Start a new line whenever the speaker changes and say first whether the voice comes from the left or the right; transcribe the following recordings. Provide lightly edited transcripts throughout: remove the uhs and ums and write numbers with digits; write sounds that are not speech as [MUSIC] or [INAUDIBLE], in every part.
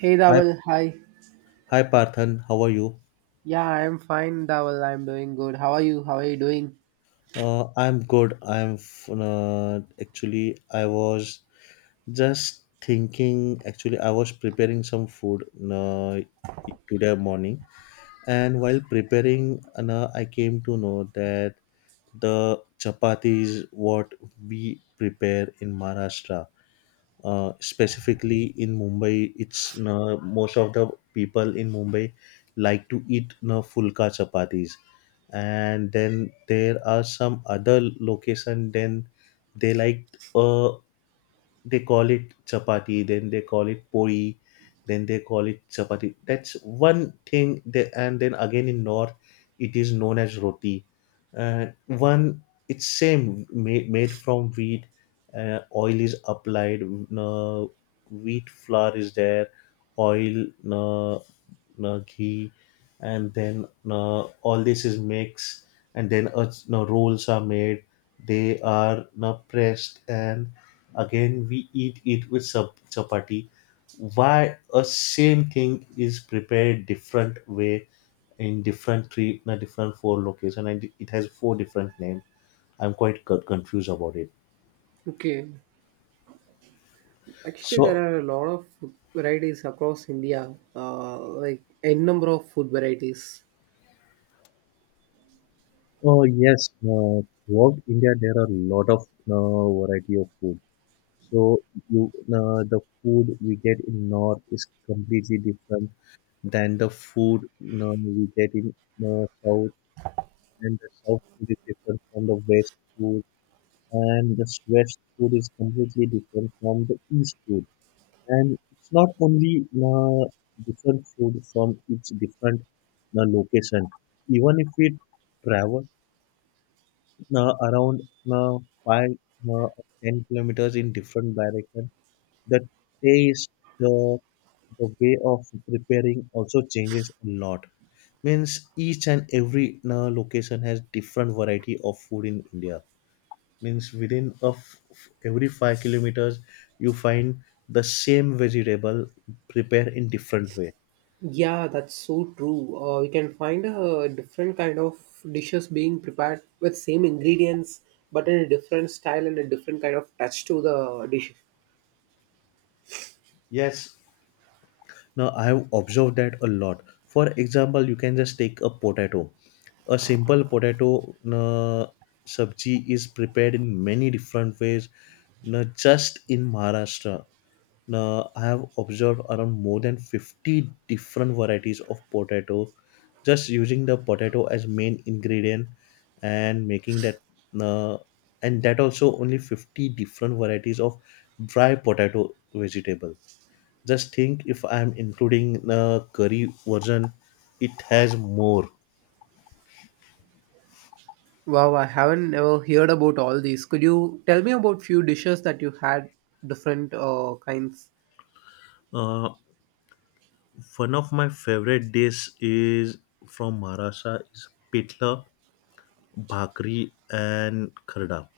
right: Hey
left: Hi,
right: Dawal, hi.
left: hi Parthan, how are you?
right: Yeah, I'm fine, Dawal. I'm doing good. How are you? How are you doing?
left: I'm good. Actually I was just thinking. Actually, I was preparing some food uh, today morning, and while preparing, I came to know that the chapatis what we prepare in Maharashtra, specifically in Mumbai, it's most of the people in Mumbai like to eat fulka chapatis, and then there are some other location, then they like uh they call it chapati, then they call it poi, then they call it chapati. That's one thing they, and then again in north it is known as roti. One It's same made, made from wheat. Oil is applied, uh, wheat flour is there, oil, uh, ghee, and then all this is mixed, and then no, rolls are made. They are now pressed, and again we eat it with chapati. Why a same thing is prepared different way in different three, na different four location, and it has four different name. I'm quite confused about it.
right: Okay, actually, there
left: So.
right: are a lot of food varieties across India, like n number of food varieties.
left: Oh yes, throughout India there are a lot of variety of food. So you, the food we get in north is completely different than the food we get in south, and the south food is different from the west food, and the west food is completely different from the east food. And it's not only different food from each different location. Even if we travel around uh, five uh, 10 kilometers in different direction, the taste, the the way of preparing also changes a lot. Means each and every location has different variety of food in India, means within of every 5 kilometers you find the same vegetable prepared in different way.
right: Yeah, that's so true. We can find a different kind of dishes being prepared with same ingredients, but in a different style and a different kind of touch to the dish.
left: Yes, now I have observed that a lot. For example, you can just take a potato, a simple potato. Sabji is prepared in many different ways. Now, just in Maharashtra, now, I have observed around more than 50 different varieties of potato, just using the potato as main ingredient and making that, uh, and that also only 50 different varieties of dry potato vegetable. Just think if I am including curry version, it has more.
right: Wow, I haven't ever heard about all these. Could you tell me about few dishes that you had different kinds?
left: Uh, One of my favorite dish is from Maharashtra is pitla, bhakri, and kharda.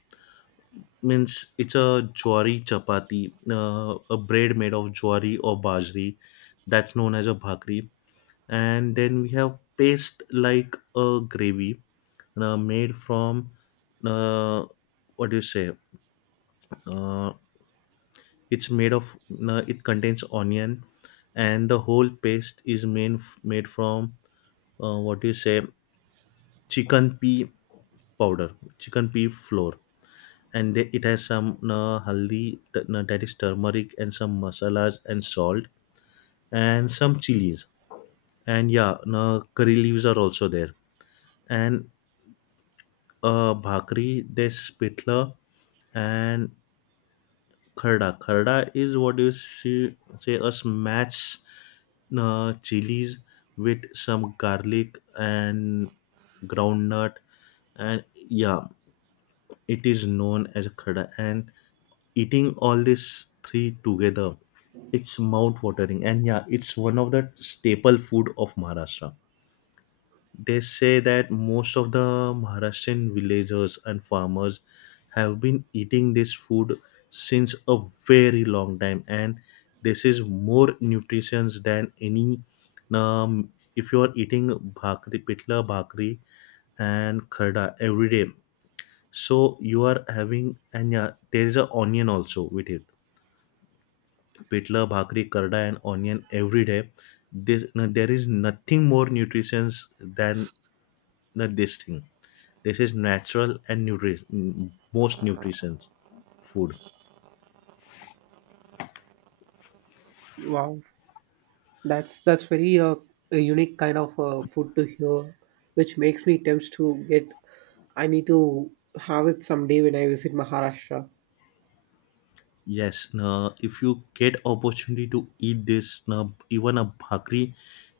left: Means it's a jwari chapati, a bread made of jwari or bajri, that's known as a bhakri. And then we have paste like a gravy, made from uh, what do you say? Uh, it's made of it contains onion, and the whole paste is made, made from what do you say? Chicken pea powder, chicken pea flour, and they, it has some no, that is turmeric and some masalas and salt and some chilies and yeah, no, curry leaves are also there. And bhakri, there's pitla, and kharda. Kharda is what you see, say, a smash chilies with some garlic and groundnut, and yeah, it is known as khada. And eating all these three together, it's mouth watering, and yeah, it's one of the staple food of Maharashtra. They say that most of the Maharashtrian villagers and farmers have been eating this food since a very long time, and this is more nutritious than any. Um, if you are eating bhakri, pitla bhakri, and khada every day, so you are having, and yeah, there is a onion also with it. Pitla, bhakri, karda, and onion every day. This no, there is nothing more nutritious than no, this thing. This is natural and most nutritious food.
right: Wow. That's very a unique kind of food to hear, which makes me tempted to get. I need to have it someday when I visit Maharashtra.
left: Yes, no, if you get opportunity to eat this, no, even a bhakri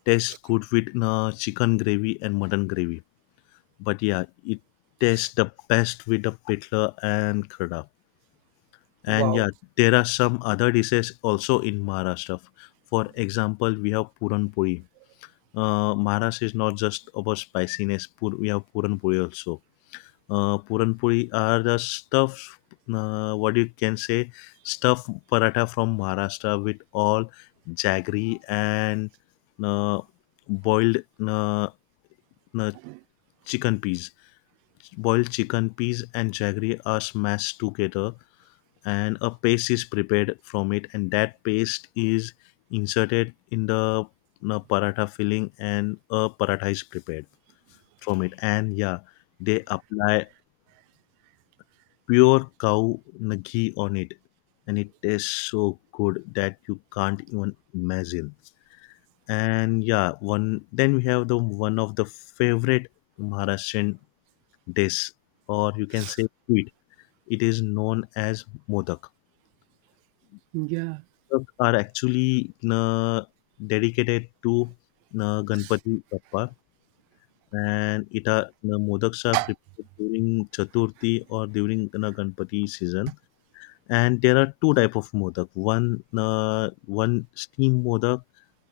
left: tastes good with no, chicken gravy and mutton gravy. But yeah, it tastes the best with the pitla and karda. And yeah,
right: Wow.
left: there are some other dishes also in Maharashtra. For example, we have Puran Puri. Maharashtra is not just about spiciness. We have Puran Puri also. Puran Puri are the stuff. What you can say, stuffed paratha from Maharashtra with all jaggery and uh, boiled uh, uh, chicken peas. Boiled chicken peas and jaggery are smashed together, and a paste is prepared from it, and that paste is inserted in the you know, paratha filling, and a paratha is prepared from it. And yeah, they apply pure cow you know, ghee on it, and it tastes so good that you can't even imagine. And yeah, one, then we have the one of the favorite Maharashtrian dish, or you can say sweet, it is known as modak.
right: Yeah.
left: Puस्तak are actually dedicated to Ganpati Bappa, and it are modaks are prepared during Chaturthi or during Ganpati season. And there are two type of modak. One steam modak,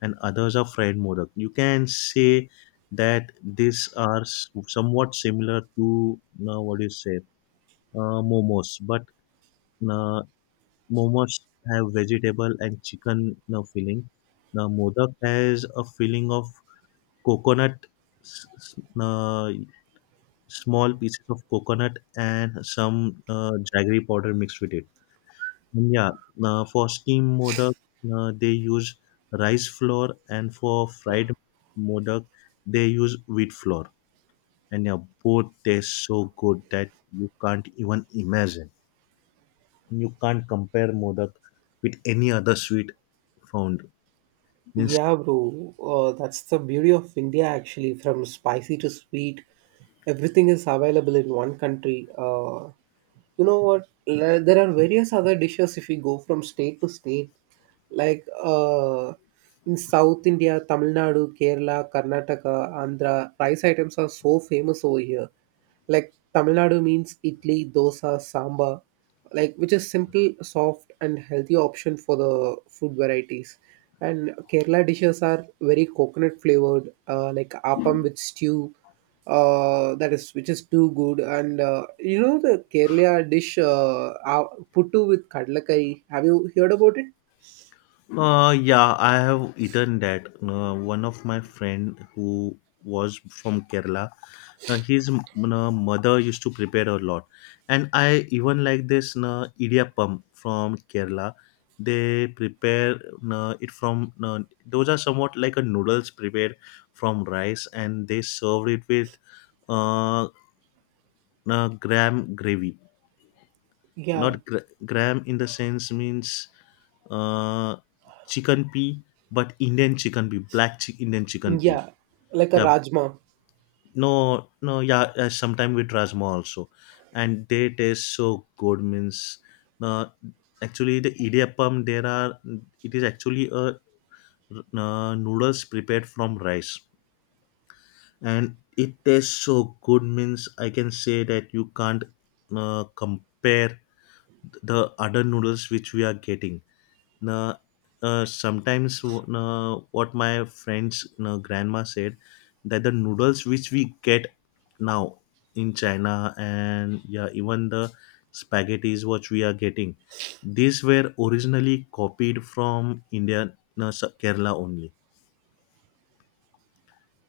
left: and others are fried modak. You can say that these are somewhat similar to what do you say, momos, but uh, momos have vegetable and chicken filling. The modak has a filling of coconut, s- s- uh, small pieces of coconut and some jaggery powder mixed with it. And yeah, for steamed modak, they use rice flour, and for fried modak, they use wheat flour. And yeah, both taste so good that you can't even imagine. You can't compare modak with any other sweet found. Yes.
right: Yeah, bro. That's the beauty of India, actually. From spicy to sweet, everything is available in one country. You know what? There are various other dishes if we go from state to state. Like in South India, Tamil Nadu, Kerala, Karnataka, Andhra, rice items are so famous over here. Like Tamil Nadu means idli, dosa, sambar, like which is simple, soft, and healthy option for the food varieties. And Kerala dishes are very coconut flavored, like appam with stew, that is which is too good. And you know the Kerala dish, puttu with kadlakai. Have you heard about it?
left: Yeah, I have eaten that. One of my friend who was from Kerala, mother used to prepare a lot, and I even like this idiyappam from Kerala. They prepare it from those are somewhat like a noodles prepared from rice, and they served it with uh, gram gravy.
right: Yeah,
left: Not gra- Gram in the sense means uh, chicken pea, but Indian chicken pea, Indian chicken pea.
right: yeah, like a
left: Yeah,
right: rajma.
left: no, no, yeah. Sometimes with rasma also, and they taste so good. Means, uh, actually the idiyappam there are. It is actually a noodles prepared from rice, and it tastes so good. Means I can say that you can't compare the other noodles which we are getting now, sometimes now, what my friend's now, grandma said that the noodles which we get now in China, and yeah, even the spaghettis what we are getting, these were originally copied from India, now, Kerala only.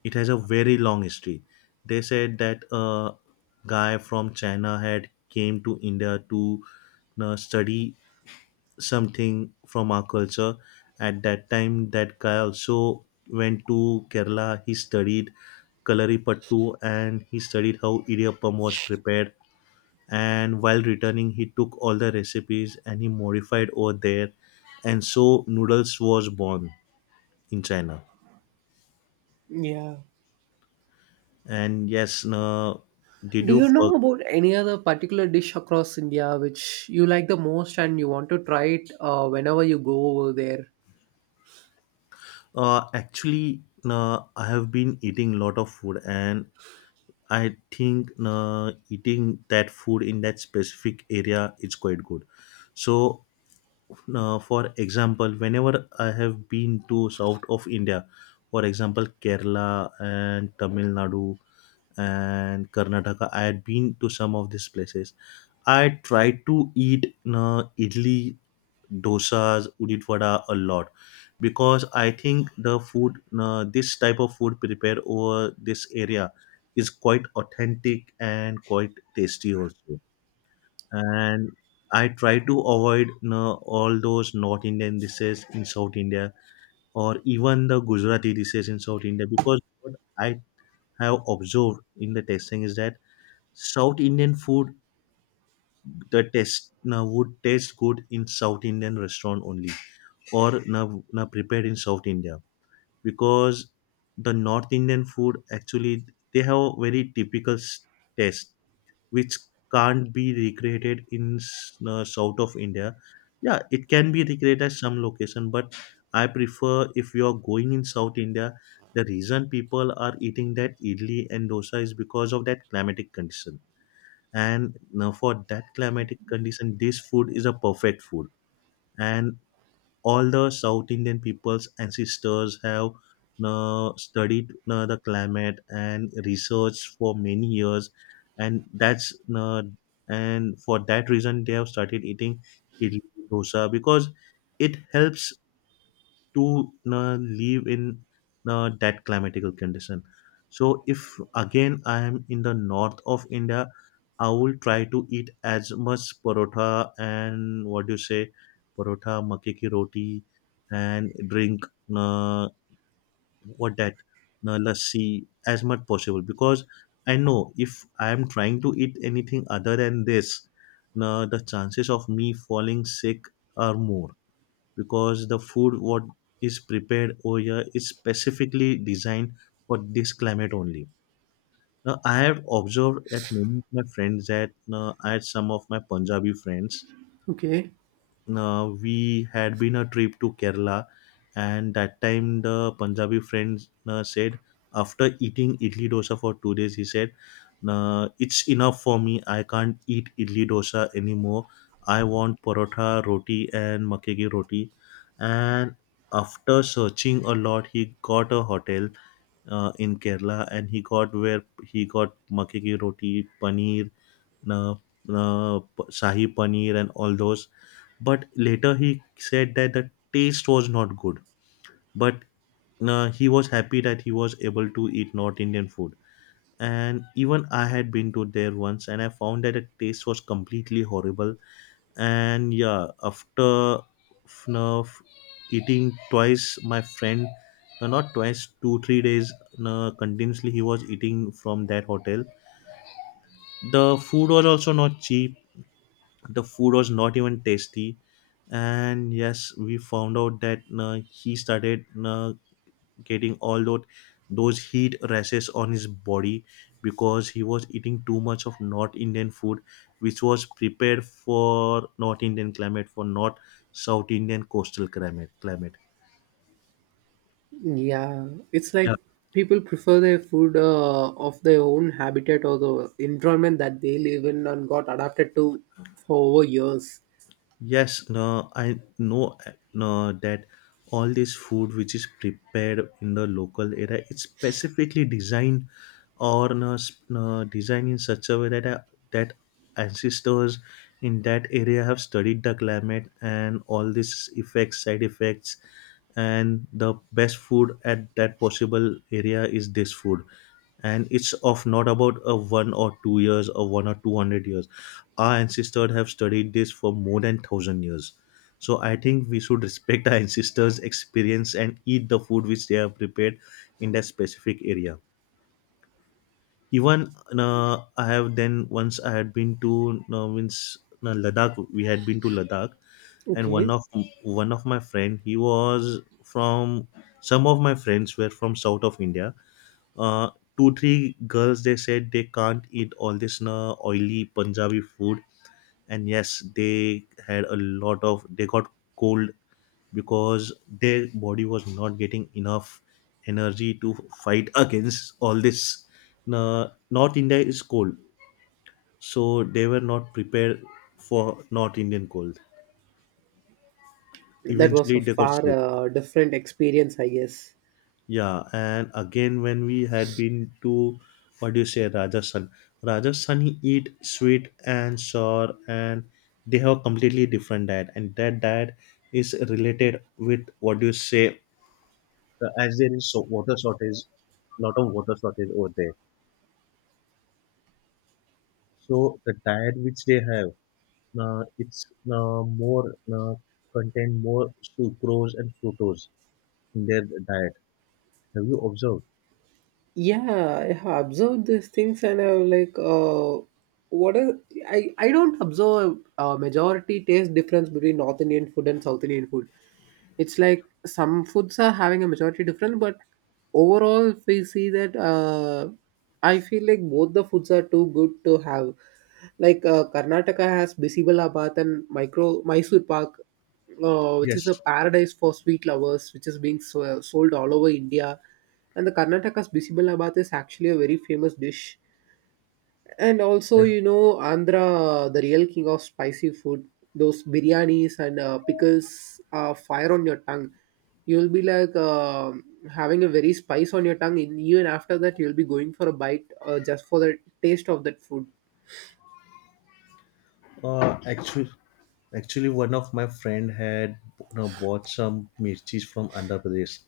left: It has a very long history. They said that a guy from China had came to India to now, study something from our culture. At that time that guy also went to Kerala, he studied kalaripattu, and he studied how idiyappam was prepared, and while returning he took all the recipes and he modified over there, and so noodles was born in China.
right: Yeah.
left: And yes, uh, did
right: Do
left: you
right: you
left: for
right: know about any other particular dish across India which you like the most and you want to try it whenever you go over there?
left: actually, uh, I have been eating lot of food, and I think eating that food in that specific area is quite good. So, for example, whenever I have been to south of India, for example, Kerala and Tamil Nadu and Karnataka, I had been to some of these places. I tried to eat idli, dosas, udit vada a lot, because I think the food, this type of food prepared over this area, is quite authentic and quite tasty also. And I try to avoid you know, all those North Indian dishes in South India, or even the Gujarati dishes in South India, because what I have observed in the tasting is that South Indian food, the taste would taste good in South Indian restaurant only, or na, prepared in South India, because the North Indian food actually, they have a very typical taste which can't be recreated in south of India. Yeah, it can be recreated at some location, but I prefer if you are going in South India, the reason people are eating that idli and dosa is because of that climatic condition, and now for that climatic condition this food is a perfect food. And all the South Indian people's ancestors have studied the climate and research for many years, and that's and for that reason they have started eating idli dosa because it helps to live in that climatical condition. So if again I am in the north of India, I will try to eat as much parotha, and what do you say, parotha makke ki roti, and drink uh, what that lassi as much possible, because I know if I am trying to eat anything other than this, the chances of me falling sick are more, because the food what is prepared over here is specifically designed for this climate only. Now, I have observed at many of my friends that I had some of my Punjabi friends
right: Okay.
left: we had been a trip to Kerala, and that time the Punjabi friends said, after eating idli dosa for 2 days, he said, "Nah, It's enough for me. I can't eat idli dosa anymore. I want paratha roti and makke ki roti." And after searching a lot, he got a hotel in Kerala, and he got where he got makke ki roti, paneer, uh, shahi paneer, and all those. But later he said that the taste was not good, but he was happy that he was able to eat North Indian food. And even I had been to there once, and I found that the taste was completely horrible. And yeah, after f- no, f- eating twice, my friend, no, not twice, 2-3 days, no, continuously he was eating from that hotel. The food was also not cheap, the food was not even tasty. And yes, we found out that he started getting all those heat rashes on his body, because he was eating too much of North Indian food, which was prepared for North Indian climate, for not South Indian coastal climate.
right: Yeah. It's
left: Yeah
right: like people prefer their food of their own habitat or the environment that they live in and got adapted to for over years.
left: Yes, no, I know, no, that all this food which is prepared in the local area, it's specifically designed, or no, s- no, designed in such a way that that ancestors in that area have studied the climate and all these effects, side effects, and the best food at that possible area is this food. And it's of not about a 1 or 2 years or one or two hundred years. Our ancestors have studied this for more than thousand years. So I think we should respect our ancestors experience and eat the food which they have prepared in that specific area. Even I have then once I had been to means Ladakh. We had been to Ladakh. And one
right: Okay.
left: of, one of my friend he was from, some of my friends were from South of India. uh, two three girls, they said they can't eat all this na oily Punjabi food. And yes, they had a lot of, they got cold, because their body was not getting enough energy to fight against all this na. North India is cold, so they were not prepared for North Indian cold.
right: That was a
left: Eventually they got
right: far
left: sick.
right: different experience, I guess.
left: Yeah, and again when we had been to, what do you say, Rajasthan? Rajasthani eat sweet and sour, and they have a completely different diet, and that diet is related with, what do you say, as there is so water shortage, lot of water shortage over there. So the diet which they have, it's more contain more sucrose and fructose in their diet. Have you observed?
right: Yeah, I have observed these things and I was like, what is I don't observe a majority taste difference between north indian food and south indian food. It's like some foods are having a majority difference, but overall, if we see that, I feel like both the foods are too good to have, like karnataka has bisibalabad and micro mysore pak, which is a
left: Yes.
right: paradise for sweet lovers, which is being sold all over India. And the Karnataka's Bisibalabhat is actually a very famous dish. And also, Andhra, the real king of spicy food, those biryanis and pickles are fire on your tongue. You'll be like having a very spice on your tongue, and even after that, you'll be going for a bite just for the taste of that food.
left: Actually, actually, one of my friend had you know, bought some mirchis from Andhra Pradesh.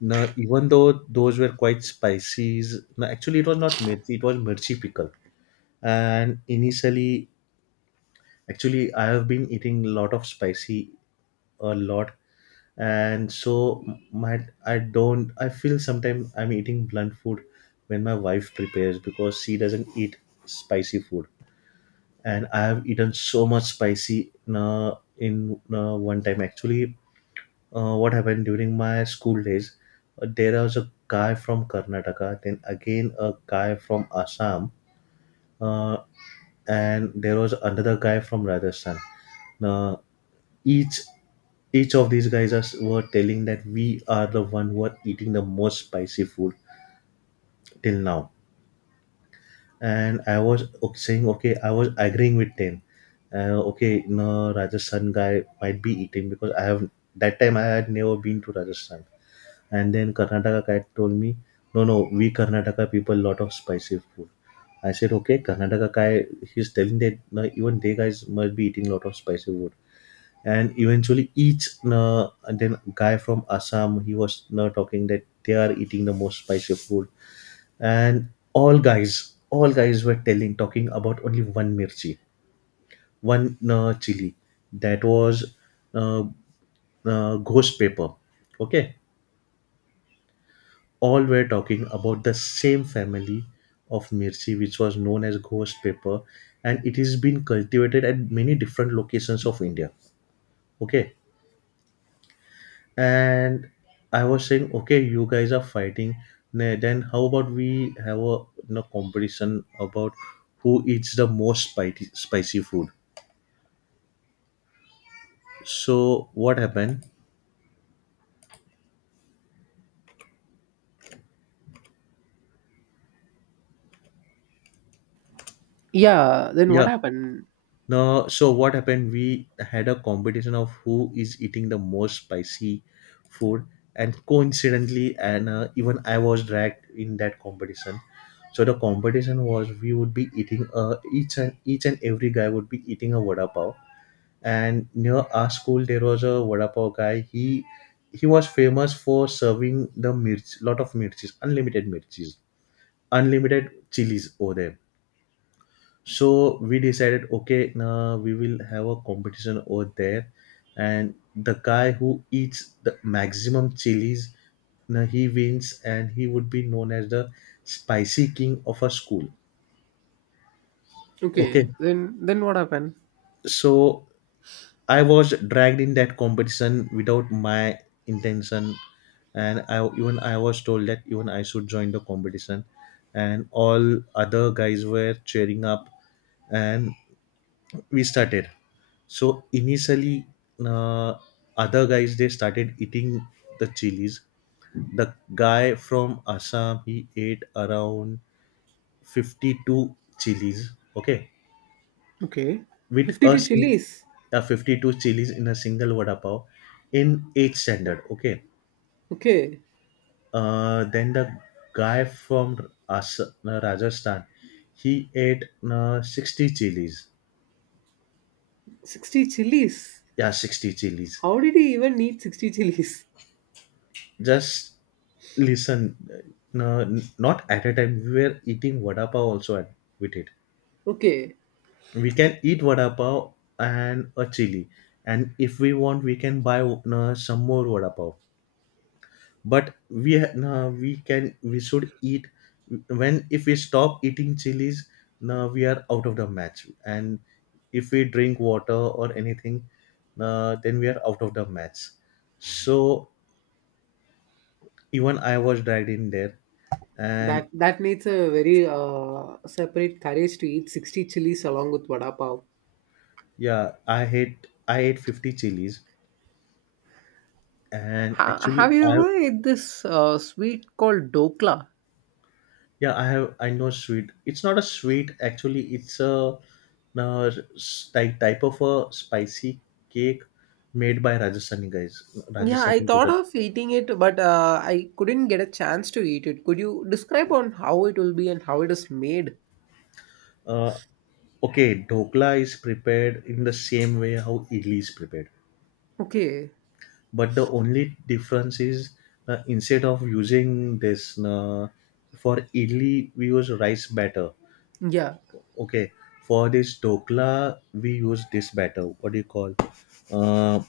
left: Now, even though those were quite spicy, no, actually it was not mirchi; it was mirchi pickle. And initially, actually, I have been eating a lot of spicy, a lot, and so my, I don't. I feel sometimes I'm eating blunt food when my wife prepares because she doesn't eat spicy food. And I have eaten so much spicy in, one time. Actually, what happened during my school days, there was a guy from Karnataka, then again a guy from Assam, uh, and there was another guy from Rajasthan. Uh, each each of these guys are, were telling that we are the one who are eating the most spicy food till now. And I was saying, okay, I was agreeing with ten. Okay, no, Rajasthan guy might be eating, because I have, that time I had never been to Rajasthan. And then Karnataka guy told me, no, no, we Karnataka people lot of spicy food. I said, okay, Karnataka guy, he's telling that no, even they guys must be eating lot of spicy food. And eventually, each, no, and then guy from Assam, he was no, talking that they are eating the most spicy food. And all guys were telling, talking about only one mirchi, one chili. That was uh, ghost pepper. Okay, all were talking about the same family of mirchi which was known as ghost pepper. And it has been cultivated at many different locations of India. Okay. And I was saying, okay, you guys are fighting. Then how about we have a you know, competition about who eats the most spicy food? So what happened?
right: Yeah, then what
left: Yeah.
right: happened?
left: No. So what happened? We had a competition of who is eating the most spicy food, and coincidentally, and even I was dragged in that competition. So the competition was we would be eating each and every guy would be eating a vada pav. And near our school there was a vada pav guy. He was famous for serving the mirch, lot of mirchis, unlimited chilies over there. So we decided, okay, now we will have a competition over there, and the guy who eats the maximum chilies, now he wins, and he would be known as the spicy king of a school. Okay,
right: Okay, then what happened?
left: so I was dragged in that competition without my intention, and I, even I was told that even I should join the competition, and all other guys were cheering up, and we started. So initially, uh, other guys they started eating the chilies. The guy from Assam he ate around 52 chilies. Okay,
right: Okay.
left: with a,
right: 52
left: sing-
right: chilies.
left: a 52 chilies in a single vada pav in eighth standard. Okay,
right: Okay.
left: then the guy from Rajasthan he ate 60 chilies.
right: 60 chilies.
left: Yeah, 60 chilies.
right: How did he even need 60 chilies? [LAUGHS]
left: Just listen, no, not at a time. We were eating vada pav also with it.
right: Okay.
left: We can eat vada pav and a chili, and if we want we can buy some more vada pav. But we nah, we can, we should eat when, if we stop eating chilies, nah, we are out of the match. And if we drink water or anything, nah, then we are out of the match. So even I was dragged in there.
right: That
left: And
right: that needs a very separate courage to eat 60 chilies along with vada pav.
left: yeah, I ate 50 chilies. And
right: Have
left: actually
right: you
left: I,
right: ever ate this sweet called dokla?
left: yeah, I have. I know sweet. It's not a sweet actually. It's a type of a spicy cake made by Rajasthani guys.
right: Yeah, I
left: Rajasthani
right: thought
left: Gujarat.
right: of eating it, but I couldn't get a chance to eat it. Could you describe on how it will be and how it is made?
left: Uh, okay, dhokla is prepared in the same way how idli is prepared,
right: Okay.
left: but the only difference is instead of using this for idli we use rice batter.
right: Yeah.
left: Okay, for this dhokla we use this batter. What do you call? Uh,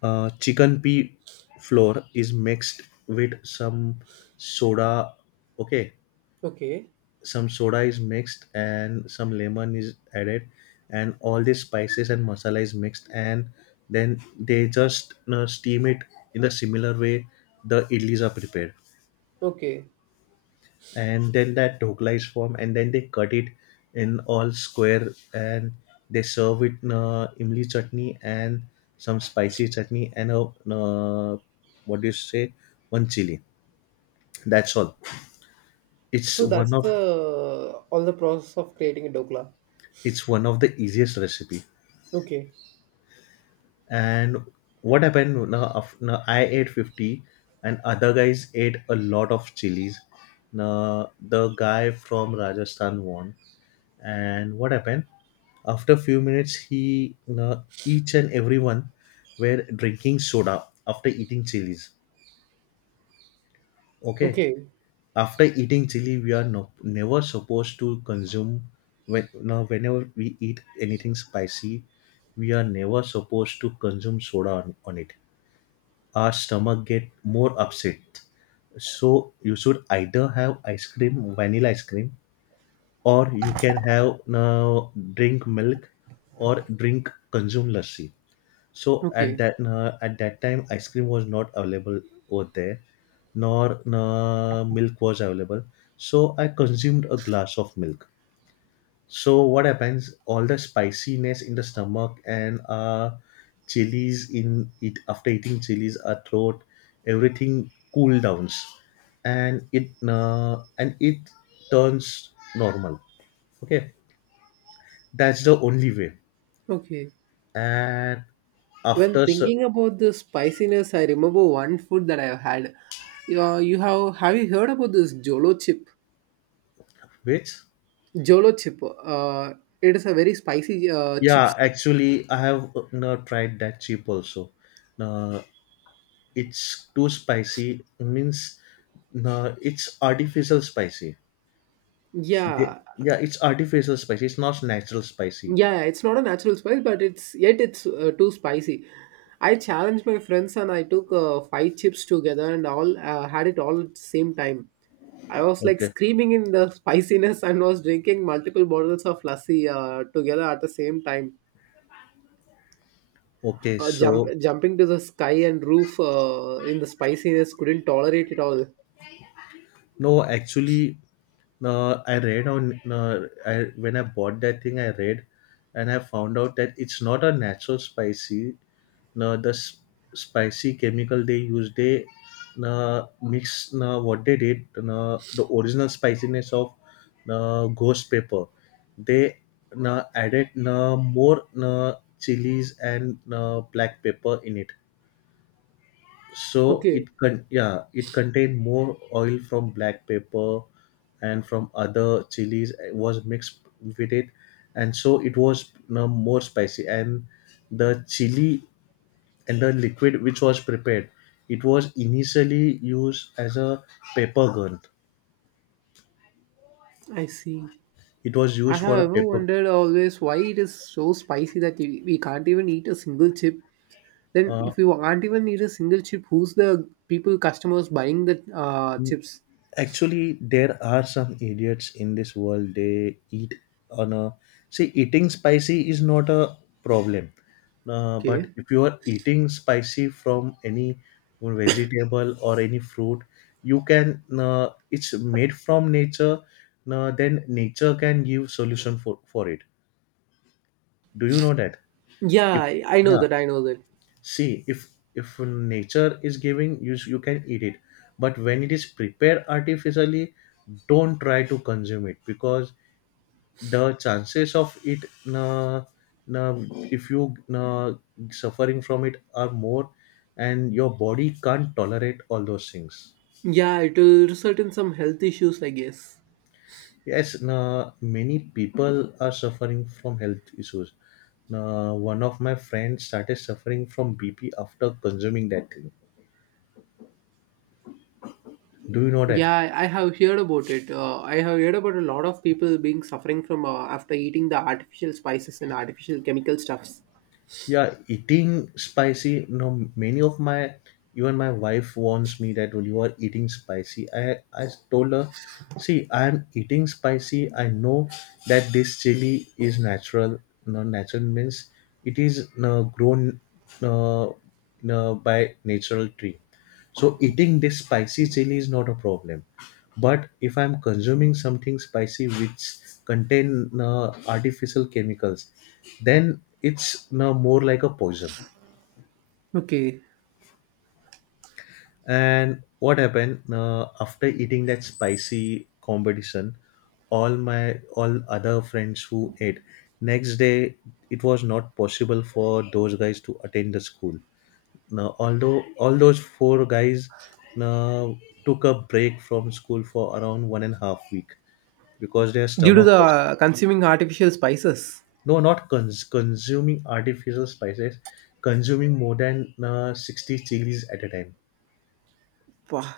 left: Chicken pea flour is mixed with some soda. Okay,
right: Okay.
left: some soda is mixed and some lemon is added, and all the spices and masala is mixed, and then they just steam it in the similar way the idlis are prepared.
right: Okay.
left: And then that dhokla is formed and then they cut it in all square and they serve it imli chutney and some spicy chutney and a what do you say one chili. That's all. it's
right: So
left: one
right: that's
left: of
right: the all the process of creating a dokla.
left: it's one of the easiest recipe.
right: Okay,
left: And what happened now? Now I ate 50, and other guys ate a lot of chilies. Now the guy from Rajasthan won. And what happened? After a few minutes, he, now each and everyone were drinking soda after eating chilies. Okay,
right: okay,
left: after eating chili, we are, no, never supposed to consume when, now whenever we eat anything spicy, we are never supposed to consume soda on it. Our stomach get more upset. So you should either have ice cream, vanilla ice cream, or you can have, now drink milk, or drink, consume lassi. So
right: okay,
left: at that time, ice cream was not available over there, nor milk was available. So I consumed a glass of milk. So what happens? All the spiciness in the stomach and chilies in it, after eating chilies, our throat, everything cool downs, and it turns normal. Okay, that's the only way.
right: okay.
left: And
right: When
left: after
right: thinking about the spiciness, I remember one food that I have had. You, you have you heard about this jolo chip?
left: which,
right: Jolo chip. It is a very spicy chips.
left: yeah, actually, I have no, tried that chip also. No, it's too spicy. Means no, it's artificial spicy. They,
right: Yeah,
left: yeah, it's artificial spicy. It's not natural spicy.
right: yeah, it's not a natural spice, but it's yet it's too spicy. I challenged my friends and I took five chips together and all had it all at the same time. I was like
left: Okay.
right: screaming in the [LAUGHS] spiciness and was drinking multiple bottles of lassi together at the same time.
left: Okay.
right: Uh, jump,
left: So,
right: jumping to the sky and roof, in the spiciness, couldn't tolerate it all.
left: no, actually, I read on I, when I bought that thing, I read and I found out that it's not a natural spicy. No, the spicy chemical they use, they mix, what they did, the original spiciness of ghost pepper. They added more chilies and black pepper in it, so it
right: Okay,
left: yeah it contained more oil from black pepper and from other chilies it was mixed with it. And so it was you know, more spicy, and the chili and the liquid which was prepared, it was initially used as a paper gun.
right: I see.
left: It was
right: I
left: used
right: have
left: for a
right: ever
left: paper.
right: wondered always why it is so spicy that we can't even eat a single chip. Then
left: uh,
right: if you aren't even need a single chip, who's the people customers buying the chips?
left: actually, there are some idiots in this world they eat on a, see, eating spicy is not a problem. But
right: Okay.
left: if you are eating spicy from any vegetable or any fruit, you can, it's made from nature. Then nature can give solution for it. Do you know that?
right: Yeah,
left: If,
right: I know
left: yeah,
right: that. I know that.
left: see if nature is giving you, you can eat it. But when it is prepared artificially, don't try to consume it, because the chances of it uh, uh, if you suffering from it are more, and your body can't tolerate all those things.
right: Yeah, it will result in some health issues, I guess.
left: Yes, many people are suffering from health issues. One of my friends started suffering from BP after consuming that thing. Do you know that?
right: Yeah, I have heard about it. I have heard about a lot of people being suffering from after eating the artificial spices and artificial chemical stuffs.
left: Yeah, eating spicy, no, many of my, even my wife warns me that, "Well, you are eating spicy." I told her, see, I am eating spicy. I know that this chili is natural. No, natural means it is, no, grown, no, no, by natural tree. So eating this spicy chili is not a problem. But if I'm consuming something spicy which contain artificial chemicals, then it's more like a poison.
right: Okay,
left: And what happened after eating that spicy competition? All my, all other friends who ate, next day, it was not possible for those guys to attend the school. Now, although all those four guys now took a break from school for around 1.5 week, because their
right: due to
left: stomach
right: the
left: was,
right: consuming artificial spices.
left: no, not consuming artificial spices, consuming more than 60 chilies at a time.
right: Wow,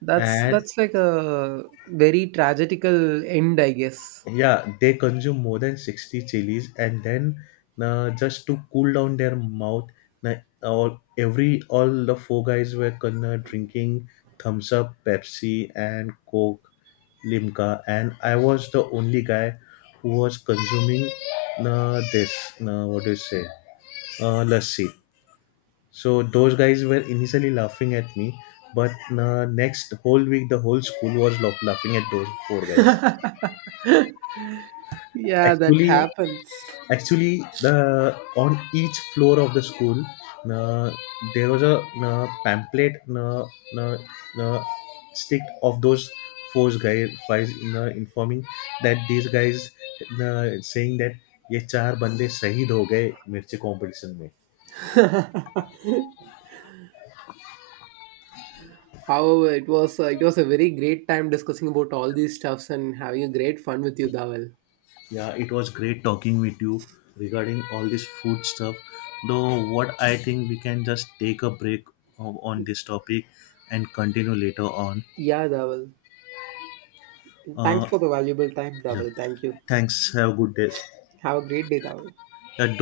right: that's
left: And
right: that's like a very tragical end, I guess.
left: yeah, they consume more than 60 chilies, and then just to cool down their mouth, uh, all the four guys were gonna drinking thumbs up, Pepsi, and Coke, Limca, and I was the only guy who was consuming this. What do you say? Lassi. So those guys were initially laughing at me, but next whole week the whole school was laughing at those four guys.
right: Yeah, that
left: Actually,
right: happens.
left: actually, the on each floor of the school, uh, there was a pamphlet uh, uh, stick of those four guys, informing that these guys saying that ये चार बंदे शहीद हो गए मिर्ची competition में
right: However, it was a very great time discussing about all these stuffs and having a great fun with you, Dawal.
left: Yeah it was great talking with you regarding all this food stuff though what I think we can just take a break on this topic and continue later on.
right: Yeah, Dawal. Thanks for the valuable time, Dawal. Thank you.
left: Thanks. Have a good day.
right: Have a great day, Dawal.
left: Uh,